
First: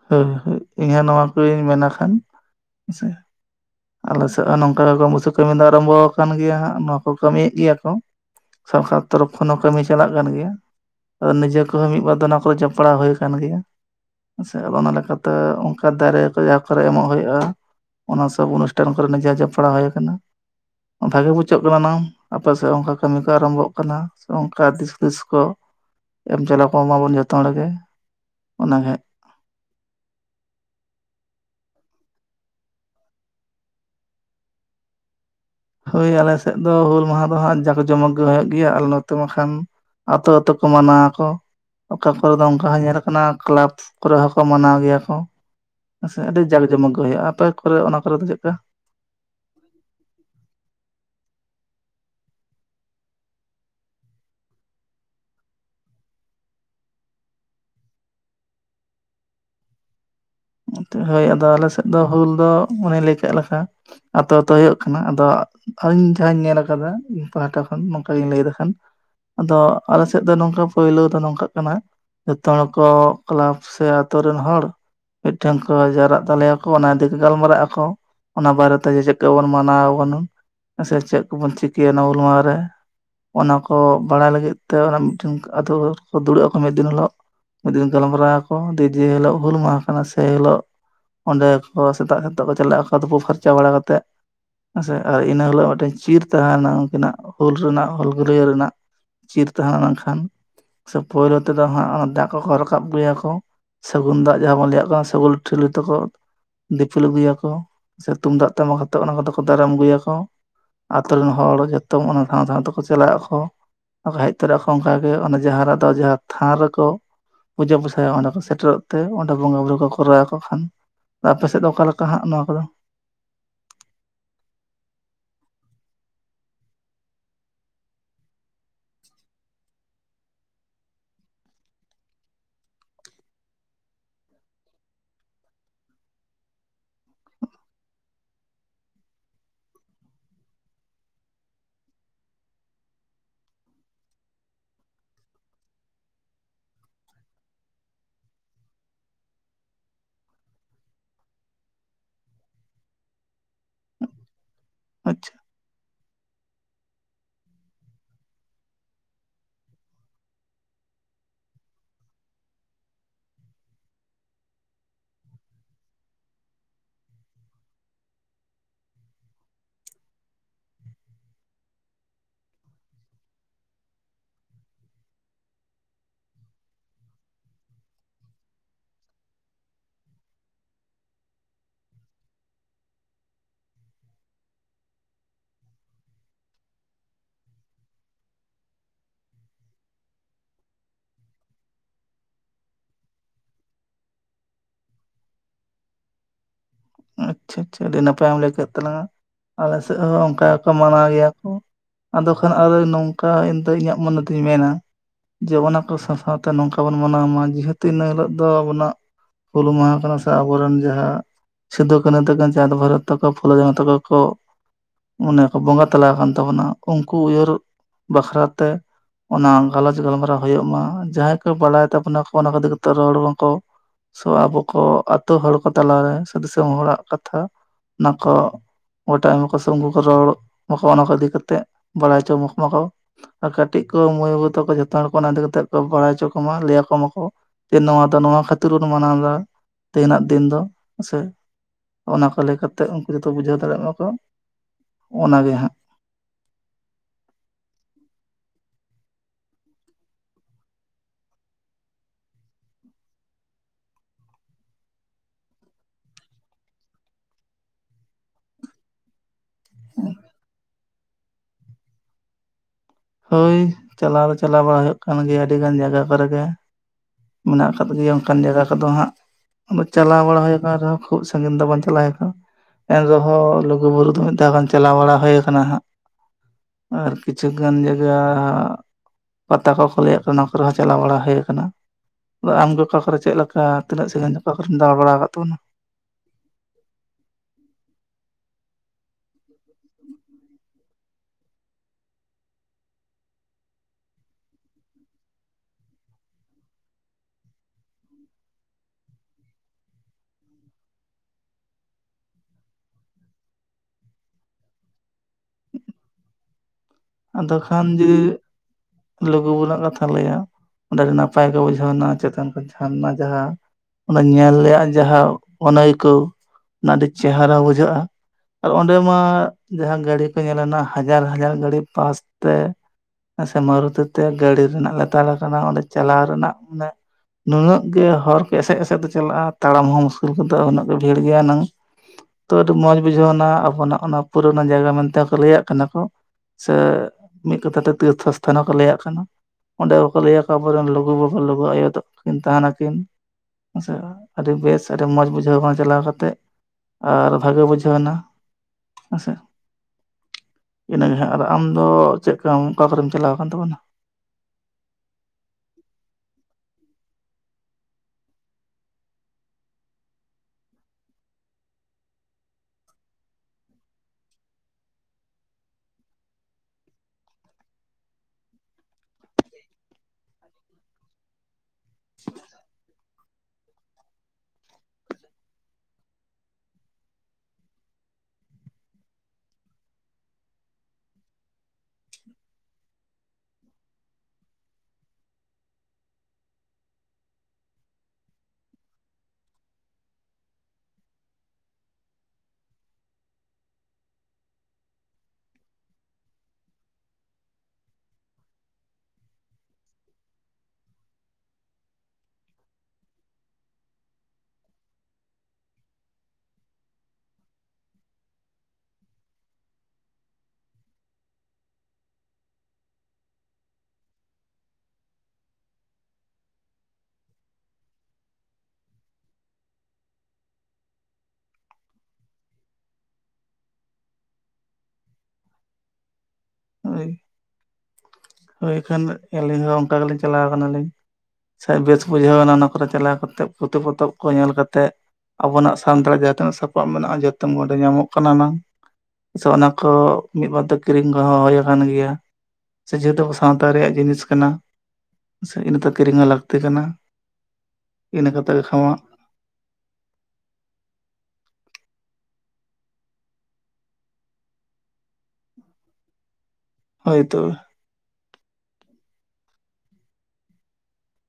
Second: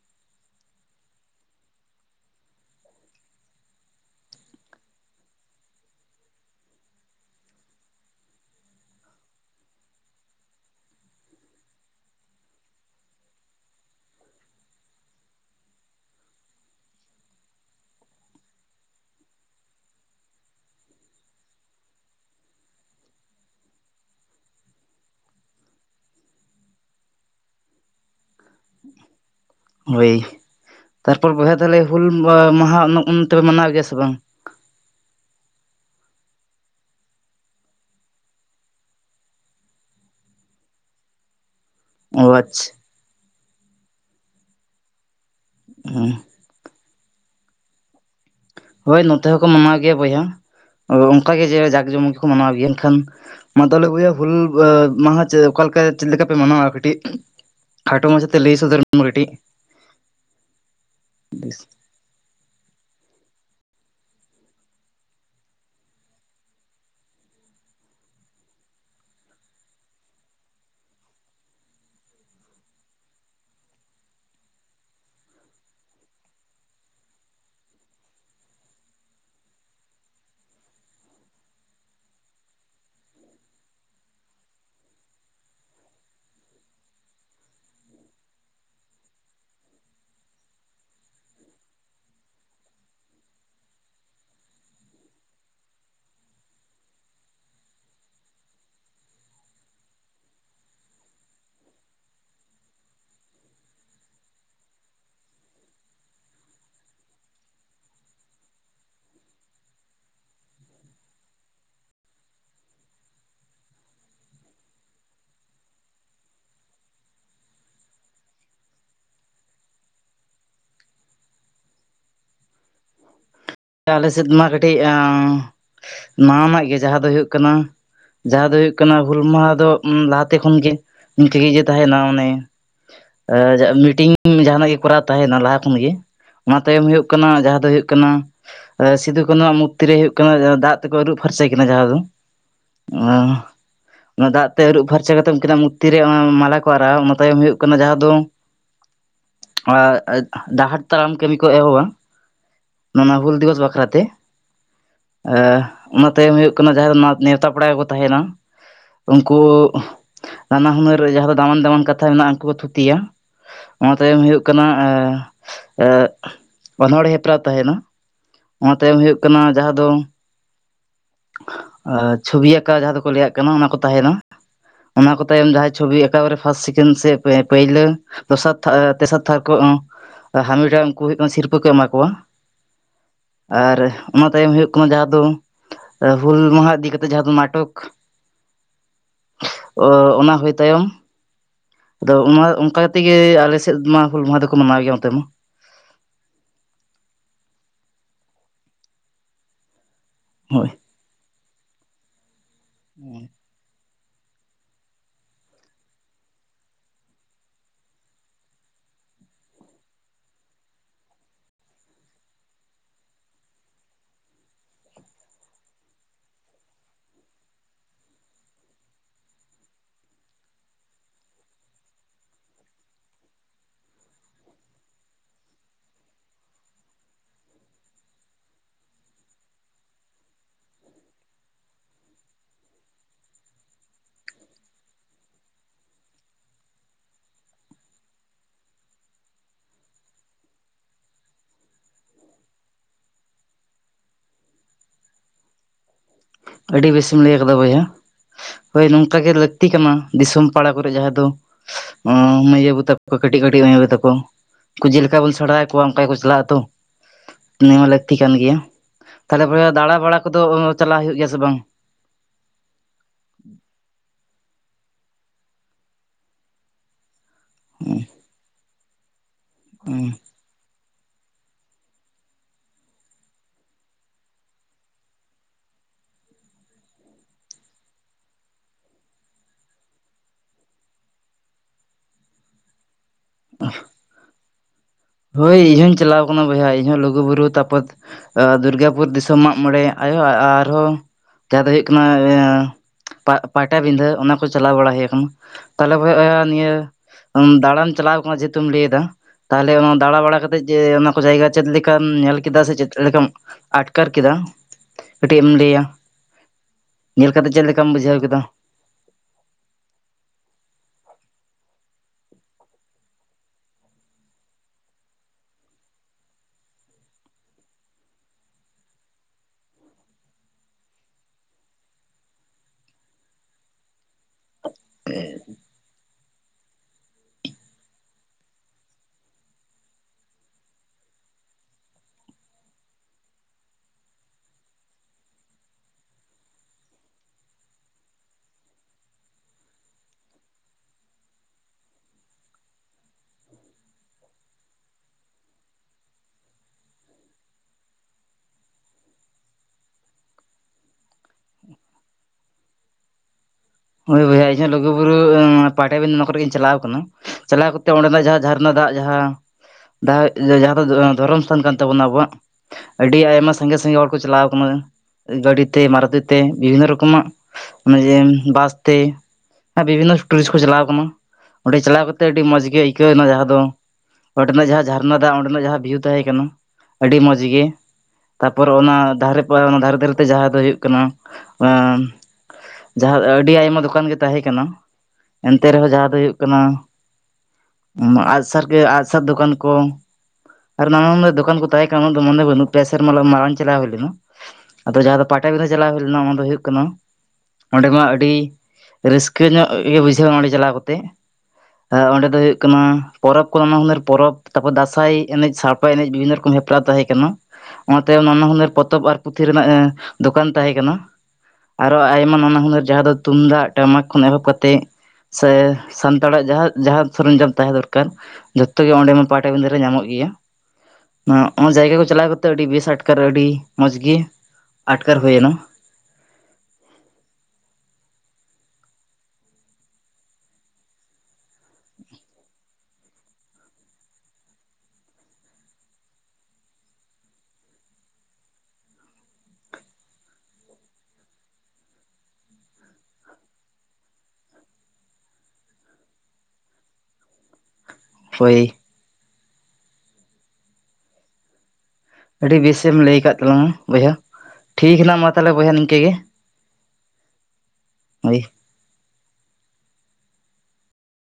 ᱦᱳᱭ ᱦᱳᱭ ᱤᱧ ᱦᱚᱸ ᱱᱚᱣᱟ ᱠᱚᱧ ᱢᱮᱱᱟ ᱠᱷᱟᱱ ᱦᱮᱸᱥᱮ ᱾ ᱟᱞᱮ ᱥᱮᱫ ᱦᱚᱸ ᱱᱚᱝᱠᱟ ᱜᱮ ᱠᱚᱢ ᱵᱮᱥᱤ ᱠᱟᱹᱢᱤ ᱫᱚ ᱟᱨᱟᱢᱵᱚ ᱟᱠᱟᱱ ᱜᱮᱭᱟ ᱦᱟᱸᱜ ᱱᱚᱣᱟ ᱠᱚ ᱠᱟᱹᱢᱤᱭᱮᱫ ᱜᱮᱭᱟ ᱠᱚ ᱾ ᱥᱚᱨᱠᱟᱨ ᱛᱚᱨᱚᱯᱷ ᱠᱷᱚᱱ ᱦᱚᱸ ᱠᱟᱹᱢᱤ ᱪᱟᱞᱟᱜ ᱠᱟᱱ ᱜᱮᱭᱟ ᱾ ᱟᱫᱚ ᱱᱤᱡᱮ ᱠᱚᱦᱚᱸ ᱢᱤᱫ ᱵᱟᱨ ᱫᱚ ᱚᱱᱟ ᱠᱚᱨᱮ ᱡᱚᱯᱲᱟᱣ ᱦᱩᱭ ᱟᱠᱟᱱ ᱜᱮᱭᱟ ᱾ ᱦᱮᱸᱥᱮ ᱟᱫᱚ ᱚᱱᱟ ᱞᱮᱠᱟ ᱛᱮ ᱚᱱᱠᱟ ᱫᱟᱨᱮ ᱠᱚ ᱡᱟᱦᱟᱸ ᱠᱚᱨᱮ ᱮᱢᱚᱜ ᱦᱩᱭᱩᱜᱼᱟ ᱚᱱᱟ ᱥᱚᱵ ᱚᱱᱩᱥᱴᱷᱟᱱ ᱠᱚᱨᱮ ᱱᱤᱡᱮ ᱦᱚ ᱡᱚᱯᱲᱟᱣ ᱦᱩᱭ ᱟᱠᱟᱱᱟ ᱾ ᱵᱷᱟᱜᱮ ᱵᱩᱪᱷᱟᱹᱜ ᱠᱟᱱᱟ ᱱᱟᱝ ᱟᱯᱮ ᱥᱮᱫ ᱚᱱᱠᱟ ᱠᱟᱹᱢᱤ ᱠᱚ ᱟᱨᱟᱢᱵᱷᱚᱜ ᱠᱟᱱᱟ ᱥᱮ ᱚᱱᱠᱟ ᱫᱤᱥ ᱦᱩᱫᱤᱥ ᱠᱚ ᱮᱢ ᱪᱟᱞᱟ ᱟᱠᱚ ᱢᱟᱵᱚᱱ ᱡᱚᱛᱚ ᱦᱚᱲ ᱜᱮ, ᱚᱱᱟ ᱜᱮ ᱾ ᱦᱳᱭ ᱛᱟᱨᱯᱚᱨ ᱵᱚᱭᱦᱟ ᱛᱟᱦᱚᱞᱮ ᱦᱩᱞ ᱢᱟᱦᱟ ᱚᱱᱛᱮ ᱯᱮ ᱢᱟᱱᱟᱣ ᱜᱮᱭᱟ ᱥᱮ ᱵᱟᱝ? ᱦᱳᱭ ᱟᱞᱮᱥᱮᱫ ᱫᱚ ᱦᱩᱞ ᱢᱟᱦᱟ ᱫᱚ ᱦᱟᱸᱜ ᱡᱟᱠ ᱡᱚᱢᱚᱠ ᱜᱮ ᱦᱩᱭᱩᱜ ᱜᱮᱭᱟ ᱟᱨ ᱱᱚᱛᱮ ᱢᱟᱠᱷᱟᱱ ᱟᱛᱳ ᱟᱛᱳ ᱠᱚ ᱢᱟᱱᱟᱣ ᱟᱠᱚ ᱚᱠᱟ ᱚ ᱠᱚᱨᱮ ᱫᱚ ᱚᱱᱠᱟ ᱟᱪᱪᱷᱟ ᱦᱚᱸ ᱧᱮᱞ ᱠᱟᱱᱟ ᱠᱞᱟᱵᱽ ᱠᱚᱨᱮ ᱦᱚᱸᱠᱚ ᱢᱟᱱᱟᱣ ᱜᱮᱭᱟ ᱠᱚ ᱦᱮᱸ ᱥᱮ ᱟᱹᱰᱤ ᱡᱟᱸᱠ ᱡᱚᱢᱚᱠ ᱜᱮ ᱦᱩᱭᱩᱜᱼᱟ ᱟᱯᱮ ᱠᱚᱨᱮ ᱚᱱᱟ ᱠᱚᱨᱮ ᱫᱚ ᱪᱮᱫᱠᱟ? ᱦᱳᱭ ᱱᱚᱛᱮ ᱦᱚᱸᱠᱚ ᱢᱟᱱᱟᱣ ᱜᱮᱭᱟ ᱵᱚᱭᱦᱟ ᱚᱱᱠᱟ ᱜᱮ ᱡᱮ ᱡᱟᱠ ᱡᱚᱢᱚᱱ ᱜᱮᱠᱚ ᱢᱟᱱᱟᱣ ᱜᱮᱭᱟ᱾ ᱮᱱᱠᱷᱟᱱ ᱢᱟ ᱛᱟᱦᱚᱞᱮ ᱦᱚᱭᱟ ᱦᱩᱞ ᱢᱟᱦᱟ ᱪᱮᱫ ᱚᱠᱟᱞᱮᱠᱟ ᱪᱮᱫ ᱞᱮᱠᱟ ᱯᱮ ᱢᱟᱱᱟᱣᱟ ᱠᱟᱹᱴᱤᱡ? ᱠᱷᱟᱴᱚ ᱢᱟᱪᱷᱟ ᱛᱮ ᱞᱟᱹᱭ ᱥᱚᱫᱚᱨ ᱢᱮ ᱠᱟᱹᱴᱤᱡ ᱦᱳᱭ ᱟᱫᱚ ᱟᱞᱮ ᱥᱮᱫ ᱫᱚ ᱦᱩᱞ ᱫᱚ ᱢᱚᱱᱮ ᱞᱟᱹᱭ ᱠᱮᱫ ᱞᱮᱠᱟ ᱟᱛᱚ ᱟᱛᱚ ᱦᱩᱭᱩᱜ ᱠᱟᱱᱟ ᱟᱫᱚ ᱤᱧ ᱡᱟᱦᱟᱸᱧ ᱧᱮᱞ ᱠᱟᱫᱟ ᱤᱧ ᱯᱟᱦᱴᱟ ᱠᱷᱚᱱ ᱱᱚᱝᱠᱟ ᱜᱮᱧ ᱞᱟᱹᱭ ᱞᱮᱠᱷᱟᱱ ᱟᱫᱚ ᱟᱞᱮ ᱥᱮᱫ ᱫᱚ ᱱᱚᱝᱠᱟ ᱯᱳᱭᱞᱳ ᱫᱚ ᱱᱚᱝᱠᱟᱜ ᱠᱟᱱᱟ ᱡᱚᱛᱚ ᱦᱚᱲ ᱠᱚ ᱠᱮᱞᱟᱵᱽ ᱥᱮ ᱟᱛᱳ ᱨᱮᱱ ᱦᱚᱲ ᱢᱤᱫᱴᱮᱱ ᱠᱚ ᱡᱟᱣᱨᱟᱜ ᱛᱟᱞᱮᱭᱟᱠᱚ ᱚᱱᱟ ᱤᱫᱤ ᱜᱟᱞᱢᱟᱨᱟᱜ ᱟᱠᱚ ᱚᱱᱟ ᱵᱟᱨᱮ ᱛᱮᱜᱮ ᱪᱮᱫ ᱠᱚᱵᱚᱱ ᱢᱟᱱᱟᱣᱟ ᱵᱚᱱ ᱥᱮ ᱪᱮᱫ ᱠᱚᱵᱚᱱ ᱪᱤᱠᱟᱹᱭᱟ ᱩᱞ ᱢᱟᱦᱟ ᱨᱮ ᱚᱱᱟ ᱠᱚ ᱵᱟᱲᱟᱭ ᱞᱟᱹᱜᱤᱫ ᱛᱮ ᱚᱱᱟ ᱢᱤᱫᱴᱤᱱ ᱟᱛᱳ ᱫᱩᱲᱩᱵ ᱟᱠᱚ ᱢᱤᱫ ᱫᱤᱱ ᱦᱤᱞᱳᱜ ᱢᱤᱫ ᱫᱤᱱ ᱜᱟᱞᱢᱟᱨᱟᱣ ᱟᱠᱚ ᱫᱤ ᱡᱮ ᱦᱤᱞᱚᱜ ᱦᱩᱞ ᱢᱟᱣᱟ ᱚᱱᱟ ᱥᱮ ᱦᱤᱞᱳᱜ ᱚᱸᱰᱮ ᱠᱚ ᱥᱮᱛᱟᱜ ᱥᱮᱛᱟᱜ ᱠᱚ ᱪᱟᱞᱟᱜ ᱟᱠᱚ ᱛᱩᱯᱩ ᱯᱷᱟᱨᱪᱟ ᱵᱟᱲᱟ ᱠᱟᱛᱮᱫ ᱦᱮᱸᱥᱮ ᱟᱨ ᱤᱱᱟᱹ ᱦᱤᱞᱳᱜ ᱢᱤᱫᱴᱮᱱ ᱪᱤᱨ ᱛᱟᱦᱮᱸᱱᱟ ᱩᱱᱝᱠᱤᱱᱟᱜ ᱦᱩᱞ ᱨᱮᱱᱟᱜ ᱦᱩᱞ ᱜᱟᱹᱨᱭᱟᱹ ᱨᱮᱱᱟᱜ ᱪᱤᱨ ᱛᱟᱦᱮᱱᱟ ᱢᱮᱱᱠᱷᱟᱱ ᱥᱮ ᱯᱳᱭᱞᱳ ᱛᱮᱫᱚ ᱦᱟᱸᱜ ᱚᱱᱟ ᱫᱟᱜ ᱠᱚ ᱨᱟᱠᱟᱵ ᱟᱹᱜᱩᱭᱟ ᱠᱚ ᱥᱟᱜᱩᱱ ᱫᱟᱜ ᱡᱟᱦᱟᱸ ᱵᱚᱱ ᱞᱟᱹᱭᱟ ᱥᱟᱜᱩᱞ ᱴᱷᱤᱞᱤ ᱛᱟᱠᱚ ᱫᱤᱯᱤᱞ ᱟᱹᱜᱩᱭᱟᱠᱚ ᱥᱮ ᱛᱩᱢᱫᱟᱜ ᱴᱟᱢᱟᱠ ᱟᱛᱮ ᱚᱱᱟ ᱠᱚᱫᱚ ᱠᱚ ᱫᱟᱨᱟᱢ ᱟᱹᱜᱩᱭᱟᱠᱚ ᱟᱛᱳ ᱨᱮᱱ ᱦᱚᱲ ᱡᱚᱛᱚ ᱚᱱᱟ ᱥᱟᱶ ᱥᱟᱶ ᱛᱮᱠᱚ ᱪᱟᱞᱟᱜ ᱟᱠᱚ ᱚᱠᱟ ᱦᱮᱡ ᱛᱚᱨᱟ ᱠᱚ ᱚᱱᱠᱟᱜ ᱜᱮ ᱚᱱᱟ ᱡᱟᱦᱟᱸ ᱨᱮᱫᱚ ᱡᱟᱦᱟᱸ ᱛᱷᱟᱱ ᱨᱮᱠᱚ ᱯᱩᱡᱟᱹ ᱯᱟᱥᱟᱭᱟ ᱚᱸᱰᱮ ᱥᱮᱨᱚᱜ ᱛᱮ ᱚᱸᱰᱮ ᱵᱚᱸᱜᱟ ᱵᱩᱨᱩ ᱠᱚ ᱠᱚᱨᱟᱣ ᱟᱠᱚ ᱠᱷᱟᱱ ᱟᱯᱮ ᱥᱮᱫ ᱫᱚ ᱚᱠᱟ ᱞᱮᱠᱟ ᱦᱟᱸᱜ ᱱᱚᱣᱟ ᱠᱚᱫᱚ? ᱟᱞᱮ ᱥᱮᱫ ᱢᱟ ᱠᱟᱹᱴᱤᱡ ᱮ ᱱᱟᱣᱟᱱᱟᱜ ᱜᱮ ᱡᱟᱦᱟᱸ ᱫᱚ ᱦᱩᱭᱩᱜ ᱠᱟᱱᱟ ᱡᱟᱦᱟᱸ ᱫᱚ ᱦᱩᱭᱩᱜ ᱠᱟᱱᱟ ᱦᱩᱞ ᱢᱟᱦᱟ ᱫᱚ ᱞᱟᱦᱟᱛᱮ ᱠᱷᱚᱱ ᱜᱮ ᱤᱱᱠᱟ ᱤᱭᱟᱹ ᱛᱟᱦᱮᱱᱟ ᱢᱟᱱᱮ ᱮ ᱢᱤᱴᱤᱝ ᱡᱟᱦᱟᱱᱟᱜ ᱜᱮ ᱠᱚᱨᱟᱣ ᱛᱟᱦᱮᱱᱟ ᱞᱟᱦᱟ ᱠᱷᱚᱱ ᱜᱮ ᱚᱱᱟ ᱛᱟᱭᱚᱢ ᱦᱩᱭᱩᱜ ᱠᱟᱱᱟ ᱡᱟᱦᱟᱸ ᱫᱚ ᱦᱩᱭᱩᱜ ᱠᱟᱱᱟ ᱥᱤᱫᱩ ᱠᱟᱱᱩᱣᱟᱜ ᱢᱩᱨᱛᱤ ᱨᱮ ᱦᱩᱭᱩᱜ ᱠᱟᱱᱟ ᱫᱟᱜ ᱛᱮᱠᱚ ᱟᱹᱨᱩᱵ ᱯᱷᱟᱨᱪᱟ ᱠᱤᱱᱟ ᱡᱟᱦᱟᱸ ᱫᱚ ᱚ ᱚᱱᱟ ᱫᱟᱜ ᱛᱮ ᱟᱹᱨᱩᱵ ᱯᱷᱟᱨᱪᱟ ᱠᱟᱛᱮ ᱩᱱᱠᱤᱱᱟᱜ ᱢᱩᱨᱛᱤ ᱨᱮ ᱚᱱᱟ ᱢᱟᱞᱟ ᱠᱚ ᱟᱨᱟᱣᱟ ᱚᱱᱟ ᱛᱟᱭᱚᱢ ᱦᱩᱭᱩᱜ ᱠᱟᱱᱟ ᱡᱟᱦᱟᱸ ᱫᱚ ᱮ ᱮᱫ ᱰᱟᱦᱟᱨ ᱛᱟᱲᱟᱢ ᱠᱟᱹᱢᱤ ᱠᱚ ᱮᱦᱚᱵᱟ ᱚᱱᱟ ᱦᱩᱞ ᱫᱤᱵᱚᱥ ᱵᱟᱠᱷᱨᱟ ᱛᱮ ᱟᱪᱪᱷᱟ ᱮ ᱚᱱᱟ ᱛᱟᱭᱚᱢ ᱦᱩᱭᱩᱜ ᱠᱟᱱᱟ ᱡᱟᱦᱟ ᱫᱚ ᱱᱮᱣᱛᱟ ᱯᱟᱲᱟ ᱠᱚᱠᱚ ᱛᱟᱦᱮᱱᱟ ᱩᱱᱠᱩ ᱱᱟᱱᱟ ᱦᱩᱱᱟᱹᱨ ᱡᱟᱦᱟᱸ ᱫᱚ ᱫᱟᱢᱟᱱ ᱫᱟᱢᱟᱱ ᱠᱟᱛᱷᱟ ᱢᱮᱱᱟᱜᱼᱟ ᱩᱱᱠᱩ ᱠᱚ ᱛᱷᱩᱛᱤᱭᱟ ᱚᱱᱟ ᱛᱟᱭᱚᱢ ᱦᱩᱭᱩᱜ ᱠᱟᱱᱟ ᱮ ᱮ ᱚᱱᱚᱲᱦᱮᱫ ᱯᱨᱟᱣ ᱛᱟᱦᱮᱱᱟ ᱚᱱᱟ ᱛᱟᱭᱚᱢ ᱦᱩᱭᱩᱜ ᱠᱟᱱᱟ ᱡᱟᱦᱟᱸ ᱫᱚ ᱟ ᱪᱷᱚᱵᱤ ᱟᱠᱟ ᱡᱟᱦᱟᱸ ᱫᱚᱠᱚ ᱞᱟᱹᱭᱟᱜ ᱠᱟᱱᱟ ᱚᱱᱟ ᱠᱚ ᱛᱟᱦᱮᱱᱟ ᱚᱱᱟ ᱠᱚ ᱛᱟᱭᱚᱢ ᱡᱟᱦᱟᱸᱭ ᱪᱷᱚᱵᱤ ᱟᱠᱟᱣᱟᱱ ᱨᱮ ᱯᱷᱟᱥᱴ ᱥᱮᱠᱮᱱᱰ ᱥᱮ ᱯᱟᱹᱭᱞᱟᱹ ᱫᱚᱥᱟᱨ ᱛᱷᱟᱨ ᱛᱮᱥᱟᱨ ᱛᱷᱟᱨ ᱠᱚ ᱦᱟᱢᱮᱴᱟ ᱩᱱᱠᱩ ᱦᱳᱭᱳᱜ ᱠᱟᱱᱟ ᱥᱤᱨᱯᱟᱹ ᱠᱚ ᱮᱢᱟ ᱠᱚᱣᱟ᱾ ᱟᱨ ᱚᱱᱟ ᱛᱟᱭᱚᱢ ᱦᱩᱭᱩᱜ ᱠᱟᱱᱟ ᱡᱟᱦᱟᱸ ᱫᱚ ᱦᱩᱞ ᱢᱟᱦᱟ ᱤᱫᱤ ᱠᱟᱛᱮᱜ ᱡᱟᱦᱟᱸ ᱫᱚ ᱢᱟᱭᱴᱚᱠ ᱚ ᱚᱱᱟ ᱦᱩᱭ ᱛᱟᱭᱚᱢ ᱫᱚ ᱚᱱᱟ ᱚᱱᱠᱟ ᱠᱟᱛᱮᱜ ᱜᱮ ᱟᱞᱮ ᱥᱮᱫ ᱢᱟ ᱦᱩᱞ ᱢᱟᱦᱟ ᱫᱚᱠᱚ ᱢᱟᱱᱟᱣ ᱜᱮᱭᱟ ᱚᱱᱛᱮ ᱢᱟ ᱟᱪᱪᱷᱟ ᱟᱪᱪᱷᱟ ᱟᱹᱰᱤ ᱱᱟᱯᱟᱭ ᱮᱢ ᱞᱟᱹᱭ ᱠᱮᱫ ᱛᱟᱞᱟᱝᱼᱟ, ᱟᱞᱮ ᱥᱮᱫ ᱦᱚᱸ ᱚᱱᱠᱟ ᱜᱮᱠᱚ ᱦᱳᱭ ᱢᱟᱱᱟᱣ ᱜᱮᱭᱟ ᱠᱚ᱾ ᱟᱫᱚ ᱠᱷᱟᱱ ᱟᱨ ᱱᱚᱝᱠᱟ ᱮᱱᱛᱮ ᱤᱧᱟᱹᱜ ᱢᱚᱱᱮᱼᱼ ᱛᱤᱧ ᱢᱮᱱᱟ ᱡᱮ ᱚᱱᱟ ᱠᱚ ᱥᱟᱶ ᱥᱟᱶᱛᱮ ᱱᱚᱝᱠᱟ ᱵᱚᱱ ᱢᱟᱱᱟᱣ ᱢᱟ ᱡᱮ ᱦᱮᱛᱩ ᱤᱱᱟᱹ ᱦᱤᱞᱳᱜ ᱫᱚ ᱟᱵᱚᱱᱟᱜᱼᱼ ᱦᱩᱞ ᱢᱟᱦᱟ ᱠᱟᱱᱟ ᱥᱮ ᱟᱵᱚ ᱨᱮᱱ ᱡᱟᱦᱟᱸᱼᱼ ᱥᱤᱫᱩ ᱠᱟᱹᱱᱩ ᱛᱤᱠᱤᱱ ᱪᱟᱸᱫᱽ ᱵᱷᱚᱭᱨᱚᱵ ᱛᱮᱠᱚ ᱯᱷᱩᱞᱳ ᱡᱷᱟᱱᱚ ᱛᱮᱠᱚ ᱠᱚᱼᱼ ᱚᱱᱮ ᱠᱚ ᱵᱚᱸᱜᱟ ᱛᱟᱞᱟ ᱟᱠᱟᱱ ᱛᱟᱵᱚᱱᱟ ᱩᱱᱠᱩ ᱩᱭᱦᱟᱹᱨ ᱵᱟᱠᱷᱨᱟ ᱛᱮᱼᱼ ᱚᱱᱟ ᱜᱟᱞᱚᱪ ᱜᱟᱞᱢᱟᱨᱟᱣ ᱦᱩᱭᱩᱜ ᱢᱟ ᱡᱟᱦᱟᱸᱭ ᱠᱚ ᱵᱟᱲᱟᱭ ᱛᱟᱵᱚᱱᱟ ᱠᱚ ᱚᱱᱟ ᱠᱚ ᱤᱫᱤ ᱠᱟᱛᱮ ᱨᱚᱲ ᱢᱟᱠᱚ᱾ ᱥᱚ ᱟᱵᱚ ᱠᱚ ᱟᱹᱛᱩ ᱦᱚᱲ ᱠᱚ ᱛᱟᱞᱟᱨᱮ ᱥᱮ ᱫᱤᱥᱚᱢ ᱦᱚᱲᱟᱜ ᱠᱟᱛᱷᱟ ᱚᱱᱟ ᱠᱚᱼᱼ ᱜᱚᱴᱟᱭ ᱢᱟᱠᱚ ᱥᱮ ᱩᱱᱠᱩ ᱠᱚ ᱨᱚᱲ ᱢᱟᱠᱚ ᱚᱱᱟ ᱠᱚ ᱤᱫᱤ ᱠᱟᱛᱮᱫ ᱵᱟᱲᱟᱭ ᱦᱚᱪᱚ ᱵᱚᱱ ᱢᱟᱠᱚ᱾ ᱟᱨ ᱠᱟᱹᱴᱤᱡ ᱠᱚ ᱢᱟᱹᱭ ᱵᱟᱹᱵᱩ ᱛᱟᱠᱚ ᱡᱚᱛᱚ ᱦᱚᱲ ᱠᱚ ᱚᱱᱟ ᱤᱫᱤ ᱠᱟᱛᱮᱫ ᱠᱚ ᱵᱟᱲᱟᱭ ᱪᱚ ᱠᱚᱢᱟ ᱞᱟᱹᱭ ᱟᱠᱚ ᱢᱟᱠᱚ᱾ ᱡᱮ ᱱᱚᱣᱟ ᱫᱚ ᱱᱚᱣᱟ ᱠᱷᱟᱹᱛᱤᱨ ᱵᱚᱱ ᱢᱟᱱᱟᱣ ᱫᱟ ᱛᱮᱦᱮᱧᱟᱜ ᱫᱤᱱ ᱫᱚ᱾ ᱥᱮ ᱚᱱᱟ ᱠᱚ ᱞᱟᱹᱭ ᱠᱟᱛᱮ ᱩᱱᱠᱩ ᱡᱟᱛᱮ ᱵᱩᱡᱷᱟᱹᱣ ᱫᱟᱲᱮᱭᱟᱜ ᱢᱟᱠᱚ ᱚᱱᱟᱜᱮ ᱦᱟᱸᱜ᱾ ᱟᱹᱰᱤ ᱵᱮᱥᱮᱢ ᱞᱟᱹᱭ ᱟᱠᱟᱫᱟ ᱵᱚᱭᱦᱟ᱾ ᱦᱳᱭ ᱱᱚᱝᱠᱟ ᱜᱮ ᱞᱟᱹᱠᱛᱤ ᱠᱟᱱᱟ ᱫᱤᱥᱚᱢ ᱯᱟᱲᱟ ᱠᱚᱨᱮ ᱡᱟᱦᱟᱸ ᱫᱚᱼᱼ [inaudible] ᱢᱟᱹᱭ ᱵᱟᱹᱵᱩ ᱛᱟᱠᱚ ᱠᱟᱹᱴᱤᱡ ᱠᱟᱹᱴᱤᱡ ᱢᱟᱹᱭ ᱟᱹᱵᱩ ᱛᱟᱠᱚ᱾ ᱩᱱᱩ ᱪᱮᱫ ᱞᱮᱠᱟ ᱵᱚᱱ ᱥᱮᱲᱟ ᱟᱠᱚᱣᱟ ᱚᱱᱠᱟ ᱜᱮᱠᱚ ᱪᱟᱞᱟᱜᱼᱟ ᱛᱚ ᱱᱤᱭᱟᱹ ᱢᱟ ᱞᱟᱹᱠᱛᱤ ᱠᱟᱱ ᱜᱮᱭᱟ᱾ ᱛᱟᱦᱟᱞᱮ ᱵᱚᱭᱦᱟ ᱫᱟᱬᱟ ᱵᱟᱲᱟ ᱠᱚᱫᱚ ᱪᱟᱞᱟᱜ ᱦᱩᱭᱩᱜ ᱜᱮᱭᱟ ᱥᱮ ᱵᱟᱝ? ᱦᱳᱭ ᱪᱟᱞᱟᱣ ᱫᱚ ᱪᱟᱞᱟᱣ ᱵᱟᱲᱟ ᱦᱩᱭᱩᱜ ᱠᱟᱱ ᱜᱮᱭᱟ ᱟᱹᱰᱤ ᱜᱟᱱ ᱡᱟᱭᱜᱟ ᱠᱚᱨᱮ ᱜᱮ᱾ ᱢᱮᱱᱟᱜ ᱟᱠᱟᱫ ᱜᱮᱭᱟ ᱚᱱᱠᱟᱱ ᱡᱟᱭᱜᱟ ᱠᱚᱫᱚ ᱦᱟᱸᱜ ᱪᱟᱞᱟᱣ ᱵᱟᱲᱟ ᱦᱩᱭ ᱟᱠᱟᱱ ᱨᱮᱦᱚᱸᱼᱼ ᱠᱷᱩᱵ ᱥᱟᱺᱜᱤᱧ ᱫᱚ ᱵᱟᱝ ᱪᱟᱞᱟᱣ ᱦᱩᱭ ᱠᱟᱱᱟ ᱾ ᱮᱱ ᱨᱮᱦᱚᱸ ᱞᱩᱜᱩ ᱵᱩᱨᱩ ᱫᱚ ᱢᱤᱫ ᱫᱷᱟᱣ ᱜᱟᱱ ᱪᱟᱞᱟᱣ ᱵᱟᱲᱟ ᱦᱩᱭ ᱠᱟᱱᱟ ᱦᱟᱸᱜ ᱟᱨ ᱠᱤᱪᱷᱩᱼᱼ ᱜᱟᱱ ᱡᱟᱭᱜᱟ ᱯᱟᱛᱟ ᱠᱚᱠᱚ ᱞᱟᱹᱭᱮᱫ ᱠᱟᱱᱟ ᱚᱱᱟ ᱠᱚᱨᱮ ᱦᱚᱸ ᱪᱟᱞᱟᱣ ᱵᱟᱲᱟ ᱦᱩᱭ ᱠᱟᱱᱟ᱾ ᱟᱫᱚ ᱟᱢᱜᱮ ᱚᱠᱟ ᱠᱚᱨᱮ ᱪᱮᱫ ᱞᱮᱠᱟ ᱛᱤᱱᱟᱹᱜ ᱥᱟᱺᱜᱤᱧ ᱚᱠᱟ ᱠᱚᱨᱮᱢ ᱫᱟᱲᱟ ᱵᱟᱲᱟᱼᱼ ᱦᱳᱭ ᱤᱧ ᱦᱚ ᱦᱩᱧ ᱪᱟᱞᱟᱣᱼᱼ ᱠᱚᱱᱳ ᱵᱚᱭᱦᱟ ᱤᱧᱦᱚᱸ ᱞᱩᱜᱩ ᱵᱩᱨᱩ ᱛᱟᱨᱯᱚᱨ ᱫᱩᱨᱜᱟᱯᱩᱨ ᱫᱤᱥᱚᱢ ᱢᱟᱜ ᱢᱚᱬᱮ ᱟᱭᱚ ᱟᱨᱦᱚᱸᱼᱼ ᱡᱟᱦᱟᱸ ᱫᱚ ᱦᱩᱭᱩᱜ ᱠᱟᱱᱟ [unintelligible] ᱯᱟ ᱯᱟᱴᱟ ᱵᱤᱸᱫᱷᱟᱹ ᱚᱱᱟ ᱠᱚ ᱪᱟᱞᱟᱣ ᱵᱟᱲᱟ ᱦᱩᱭ ᱟᱠᱟᱱᱟ ᱛᱟᱦᱚᱞᱮ [unintelligible] ᱱᱤᱭᱟᱹᱼᱼ ᱫᱟᱬᱟᱱ ᱪᱟᱞᱟᱣ ᱟᱠᱟᱱᱟ ᱡᱮᱦᱮᱛᱩᱢ ᱞᱟᱹᱭᱮ ᱫᱟ ᱛᱟᱦᱚᱞᱮ ᱚᱱᱼᱼ ᱫᱟᱬᱟ ᱵᱟᱲᱟ ᱠᱟᱛᱮᱫ ᱡᱮ ᱚᱱᱟ ᱠᱚ ᱡᱟᱭᱜᱟ ᱪᱮᱫ ᱞᱮᱠᱟᱢ ᱧᱮᱞ ᱠᱮᱫᱟ ᱥᱮ ᱪᱮᱫ ᱞᱮᱠᱟᱢ ᱟᱴᱠᱟᱨ ᱠᱮᱫᱟ? ᱠᱟᱹᱴᱤᱡ ᱮᱢ ᱞᱟᱹᱭᱟ ᱧᱮᱞ ᱠᱟᱛᱮᱜ ᱟᱫᱚ ᱪᱮᱫ ᱠᱷᱟᱱ ᱞᱮᱠᱟᱢ ᱵᱩᱡᱷᱟᱹᱣ ᱡᱩᱫᱤ ᱠᱮᱫᱟ? ᱞᱩᱜᱩᱵᱩᱨᱩ ᱨᱮᱱᱟᱜ ᱠᱟᱛᱷᱟ ᱞᱟᱹᱭᱟ ᱚᱸᱰᱮ ᱱᱟᱯᱟᱭ ᱜᱮ ᱵᱩᱡᱷᱟᱹᱣᱱᱟ ᱪᱮᱛᱟᱱ ᱠᱚ ᱡᱷᱟᱨᱱᱟ ᱡᱟᱸᱦᱟᱼᱼ ᱚᱱᱟ ᱧᱮᱞ ᱨᱮᱭᱟᱜ ᱡᱟᱸᱦᱟ ᱟᱱᱟᱹᱭᱠᱟᱹᱣ ᱚᱱᱟ ᱟᱹᱰᱤ ᱪᱮᱦᱨᱟ ᱵᱩᱡᱷᱟᱹᱜᱼᱟ᱾ ᱟᱨ ᱚᱸᱰᱮ ᱢᱟ ᱡᱟᱸᱦᱟ ᱜᱟᱹᱰᱤ ᱠᱚ ᱧᱮᱞᱮ ᱱᱟ ᱦᱟᱡᱟᱨ ᱦᱟᱡᱟᱨ ᱜᱟᱹᱲᱤ ᱯᱟᱥᱛᱮᱼᱼ ᱥᱮ ᱢᱟᱹᱨᱩᱛᱤ ᱛᱮ ᱜᱟᱹᱲᱤ ᱨᱮᱱᱟᱜ ᱞᱮᱛᱟᱲ ᱠᱟᱱᱟ ᱚᱸᱰᱮ ᱪᱟᱞᱟᱣ ᱨᱮᱱᱟᱜ ᱢᱟᱱᱮᱼᱼ ᱱᱩᱱᱟᱹᱜ ᱜᱮ ᱦᱚᱨ ᱠᱚ ᱮᱥᱮᱫ ᱮᱥᱮᱫ ᱛᱮ ᱪᱟᱞᱟᱜᱼᱟ ᱛᱟᱲᱟᱢ ᱦᱚᱸ ᱢᱩᱥᱠᱤᱞ ᱠᱚᱫᱚ ᱩᱱᱟᱹᱜ ᱜᱮ ᱵᱷᱤᱲ ᱜᱮᱭᱟ ᱱᱟᱹᱝ᱾ ᱛᱚ ᱟᱹᱰᱤ ᱢᱚᱸᱡᱽ ᱵᱩᱡᱷᱟᱹᱣ ᱱᱟ ᱟᱵᱚᱱᱟᱜ ᱚᱱᱟ ᱯᱩᱨᱟᱹᱱᱟ ᱡᱟᱭᱜᱟ ᱢᱮᱱᱛᱮ ᱠᱚ ᱞᱟᱹᱭᱟᱜ ᱠᱟᱱᱟ ᱠᱚ᱾ ᱥᱮ ᱢᱤᱫ ᱠᱟᱛᱷᱟ ᱛᱮ [unintelligible] ᱦᱚᱸ ᱠᱚ ᱞᱟᱹᱭᱟᱜ ᱠᱟᱱᱟ᱾ ᱚᱸᱰᱮ ᱠᱚ ᱞᱟᱹᱭᱟᱠᱚ ᱟᱵᱚᱨᱮᱱ ᱞᱩᱜᱩ ᱵᱟᱵᱟ ᱞᱩᱜᱩ ᱟᱭᱳ ᱛᱟᱠᱤᱱ ᱛᱟᱦᱮᱸ ᱱᱟᱠᱤᱱ᱾ ᱦᱮᱸᱥᱮ ᱟᱹᱰᱤ ᱵᱮᱥ ᱟᱹᱰᱤ ᱢᱚᱡᱽ ᱵᱩᱡᱷᱟᱹᱣ ᱟᱠᱟᱱᱟ ᱪᱟᱞᱟᱣ ᱠᱟᱛᱮ᱾ ᱟᱨ ᱵᱷᱟᱜᱮ ᱵᱩᱡᱷᱟᱹᱣ ᱮᱱᱟ ᱦᱮᱸᱥᱮ ᱤᱱᱟᱹᱜᱮ ᱦᱟᱸᱜ᱾ ᱟᱨ ᱟᱢᱫᱚ ᱪᱮᱫ ᱠᱟᱢ ᱚᱠᱟ ᱠᱚᱨᱮᱢ ᱪᱟᱞᱟᱣ ᱠᱟᱱ ᱛᱟᱵᱚᱱᱟ? ᱦᱳᱭ ᱵᱚᱭᱦᱟ ᱤᱧᱦᱚᱸ ᱞᱩᱜᱩ ᱵᱩᱨᱩ ᱯᱟᱴᱟᱵᱤᱸᱫᱟᱹ ᱱᱚᱣᱟ ᱠᱚᱨᱮ ᱜᱤᱧ ᱪᱟᱞᱟᱣ ᱠᱟᱱᱟ᱾ ᱪᱟᱞᱟᱣ ᱠᱟᱛᱮ ᱚᱸᱰᱮᱱᱟᱜ ᱡᱟᱸᱦᱟ ᱡᱷᱟᱨᱱᱟ ᱫᱟᱜ ᱡᱟᱦᱟᱸᱼᱼ ᱡᱟᱦᱟᱸ ᱫᱚ ᱫᱷᱚᱨᱚᱢ ᱥᱛᱷᱟᱱ ᱠᱟᱱ ᱛᱟᱵᱚᱱᱟ ᱟᱵᱚᱣᱟᱜ᱾ ᱟᱹᱰᱤ ᱟᱭᱢᱟ ᱥᱟᱸᱜᱮ ᱥᱟᱸᱜᱮ ᱦᱚᱲ ᱠᱚ ᱪᱟᱞᱟᱣ ᱟᱠᱟᱱᱟ ᱜᱟᱹᱰᱤ ᱛᱮ ᱢᱟᱨᱚᱛᱤ ᱛᱮ ᱵᱤᱵᱷᱤᱱᱱᱚ ᱨᱚᱠᱚᱢᱟᱜᱼᱼ ᱚᱱᱮ ᱡᱮ ᱵᱟᱥᱛᱮ ᱵᱤᱵᱷᱤᱱᱱᱚ ᱴᱩᱨᱤᱥᱴ ᱠᱚ ᱪᱟᱞᱟᱣ ᱟᱠᱟᱱᱟ᱾ ᱚᱸᱰᱮ ᱪᱟᱞᱟᱣ ᱠᱟᱛᱮᱜ ᱟᱹᱰᱤ ᱢᱚᱸᱡᱽ ᱜᱮ ᱟᱹᱭᱠᱟᱹᱣ ᱮᱱᱟ ᱡᱟᱦᱟᱸ ᱫᱚ ᱚᱸᱰᱮᱱᱟᱜ ᱡᱟᱦᱟᱸ ᱡᱷᱟᱨᱱᱟ ᱫᱟᱜ ᱚᱸᱰᱮᱱᱟᱜ ᱡᱟᱦᱟᱸ ᱵᱷᱤᱭᱩ ᱛᱟᱦᱮᱸ ᱠᱟᱱᱟ ᱟᱹᱰᱤ ᱢᱚᱸᱡᱽ ᱜᱮ᱾ ᱛᱟᱯᱚᱨ ᱚᱱᱟ ᱫᱷᱟᱨᱮ ᱯᱟ, ᱫᱷᱟᱨᱮ ᱫᱷᱟᱨᱮᱛᱮ ᱡᱟᱸᱦᱟ ᱫᱚ ᱦᱩᱭᱩᱜ ᱠᱟᱱᱟ ᱚᱱᱟ ᱡᱟᱸᱦᱟ ᱟᱹᱰᱤ ᱟᱭᱢᱟ ᱫᱚᱠᱟᱱ ᱜᱮ ᱛᱟᱸᱦᱮ ᱠᱟᱱᱟ ᱮᱱᱛᱮ ᱨᱮᱦᱚᱸ ᱡᱟᱸᱦᱟ ᱫᱚ ᱦᱩᱭᱩᱜ ᱠᱟᱱᱟ ᱚᱱᱟ ᱟᱸᱜᱥᱟᱨ ᱜᱮ ᱟᱸᱜᱥᱟᱨ ᱫᱚᱠᱟᱱ ᱠᱚ ᱟᱨ ᱱᱟᱱᱟ ᱦᱩᱱᱟ. ᱨ ᱫᱚᱠᱟᱱ ᱠᱚ ᱛᱟᱦᱮᱸ ᱠᱟᱱᱟ ᱩᱱᱟᱹᱜ ᱫᱚ ᱢᱚᱱᱮ ᱵᱟᱹᱱᱩᱜ ᱯᱮ ᱥᱮᱨᱢᱟ ᱞᱟᱦᱟ ᱢᱟᱲᱟᱝ ᱪᱟᱞᱟᱣ ᱦᱩᱭᱞᱮᱱᱟ ᱾ ᱟᱫᱚ ᱡᱟᱦᱟᱸ ᱫᱚ ᱯᱟᱴᱟᱵᱤᱸᱫᱟᱹ ᱪᱟᱞᱟᱣ ᱦᱩᱭ ᱞᱮᱱᱟ ᱚᱱᱟ ᱫᱚ ᱦᱩᱭᱩᱜ ᱠᱟᱱᱟ ᱚᱸᱰᱮ ᱢᱟ ᱟᱹᱰᱤ ᱨᱟᱹᱥᱠᱟᱹ ᱧᱚᱜ ᱤᱭᱟᱹ ᱵᱩᱡᱷᱟᱹᱭᱟᱢ ᱚᱸᱰᱮ ᱪᱟᱞᱟᱣ ᱠᱟᱛᱮ, ᱟᱨ ᱚᱸᱰᱮ ᱫᱚ ᱦᱩᱭᱩᱜ ᱠᱟᱱᱟ ᱯᱚᱨᱚᱵᱽ ᱠᱚ ᱱᱟᱱᱟ ᱦᱩᱱᱟᱹᱨ ᱯᱚᱨᱚᱵᱽ ᱛᱟᱯᱚᱨ ᱫᱟᱸᱥᱟᱭ ᱮᱱᱮᱡ ᱥᱟᱯ ᱯᱟ ᱮᱱᱮᱡ ᱵᱤᱵᱷᱤᱱᱱᱚ ᱨᱚᱠᱚᱢ ᱦᱮᱯᱮᱨᱟᱣ ᱛᱟᱦᱮᱸ ᱠᱟᱱᱟ᱾ ᱚᱱᱟᱛᱟᱭᱚᱢ ᱱᱟᱱᱟ ᱦᱩᱱᱟᱹᱨ ᱯᱚᱛᱚᱵ ᱟᱨ ᱯᱩᱛᱷᱤ ᱨᱮᱱᱟᱜ ᱮᱸ ᱫᱚᱠᱟᱱ ᱛᱟᱦᱮᱸ ᱠᱟᱱᱟ᱾ ᱟᱨᱦᱚ ᱟᱭᱢᱟ ᱱᱟᱱᱟ ᱦᱩᱱᱟᱹᱨ ᱡᱟᱦᱟ ᱫᱚ ᱛᱩᱢᱫᱟᱜ ᱴᱟᱢᱟᱠ ᱠᱷᱚᱱ ᱮᱦᱚᱵ ᱠᱟᱛᱮᱫ ᱥᱮ ᱥᱟᱱᱛᱟᱲᱟᱜ ᱡᱟᱦᱟᱸ ᱡᱟᱦᱟᱸ ᱥᱚᱨᱚᱢᱡᱟᱢ ᱛᱟᱦᱮᱸ ᱫᱚᱨᱠᱟᱨ ᱡᱷᱚᱛᱚ ᱜᱮ ᱚᱸᱰᱮ ᱢᱟ ᱯᱟᱴᱟᱵᱤᱸᱫᱟᱹ ᱨᱮ ᱧᱟᱢᱚᱜ ᱜᱮᱭᱟ᱾ ᱚᱱᱟ ᱚᱱᱟ ᱡᱟᱭᱜᱟ ᱠᱚ ᱪᱟᱞᱟᱣ ᱠᱟᱛᱮᱜ ᱟᱹᱰᱤ ᱵᱮᱥ ᱟᱴᱠᱟᱨ ᱟᱹᱰᱤ ᱢᱚᱸᱡᱽ ᱜᱮ ᱟᱴᱠᱟᱨ ᱦᱩᱭᱱᱟ᱾ ᱦᱳᱭ ᱦᱳᱭ ᱠᱷᱟᱱ ᱟᱹᱞᱤᱧ ᱦᱚᱸ ᱚᱱᱠᱟ ᱜᱮᱞᱤᱧ ᱪᱟᱞᱟᱣ ᱠᱟᱱᱟᱞᱤᱧ᱾ ᱥᱮ ᱵᱮᱥ ᱵᱩᱡᱷᱟᱹᱣᱱᱟ ᱚᱱᱟ ᱠᱚᱨᱮ ᱪᱟᱞᱟᱣ ᱠᱟᱛᱮᱫ ᱯᱩᱛᱷᱤ ᱯᱚᱛᱚᱵ ᱠᱚ ᱧᱮᱞ ᱠᱟᱛᱮᱫ᱾ ᱟᱵᱚᱱᱟᱜ ᱥᱟᱱᱛᱟᱲᱟᱜ ᱡᱟᱸᱦᱟ ᱛᱤᱱᱟᱹᱜ ᱥᱟᱯᱟᱵ ᱢᱮᱱᱟᱜᱼᱟ ᱡᱷᱚᱛᱚᱢ ᱚᱰᱮ ᱧᱟᱢᱚᱜ ᱠᱟᱱᱟ ᱱᱟᱜ᱾ ᱥᱮ ᱚᱱᱟ ᱠᱚ ᱢᱤᱫ ᱵᱟᱨ ᱫᱚ ᱠᱤᱨᱤᱧ ᱫᱚᱦᱚᱸ ᱦᱳᱭᱳᱜ ᱠᱟᱱ ᱜᱮᱭᱟ ᱥᱮ ᱡᱮᱦᱩᱛᱩ ᱥᱟᱶᱛᱟ ᱨᱮᱭᱟᱜ ᱡᱤᱱᱤᱥ ᱠᱟᱱᱟ᱾ ᱥᱮ ᱤᱱᱟᱹᱛᱮ ᱠᱤᱨᱤᱧ ᱦᱚᱸ ᱞᱟᱹᱠᱛᱤ ᱠᱟᱱᱟ ᱤᱱᱟᱹ ᱠᱟᱛᱮ ᱦᱳᱭ ᱜᱮ ᱠᱷᱟᱢᱟᱜ- ᱟᱹᱰᱤ ᱵᱮᱥᱮᱢ ᱞᱟᱹᱭ ᱟᱠᱟᱫ ᱛᱟᱞᱟᱝᱟ ᱵᱚᱭᱦᱟ ᱴᱷᱤᱠ ᱦᱮᱱᱟᱜ ᱢᱟ ᱛᱟᱦᱚᱞᱮ ᱵᱚᱭᱦᱟ ᱱᱤᱝᱠᱟᱹ ᱜᱮ᱾ ᱦᱳᱭ ᱛᱚᱵᱮ᱾ ᱦᱳᱭ᱾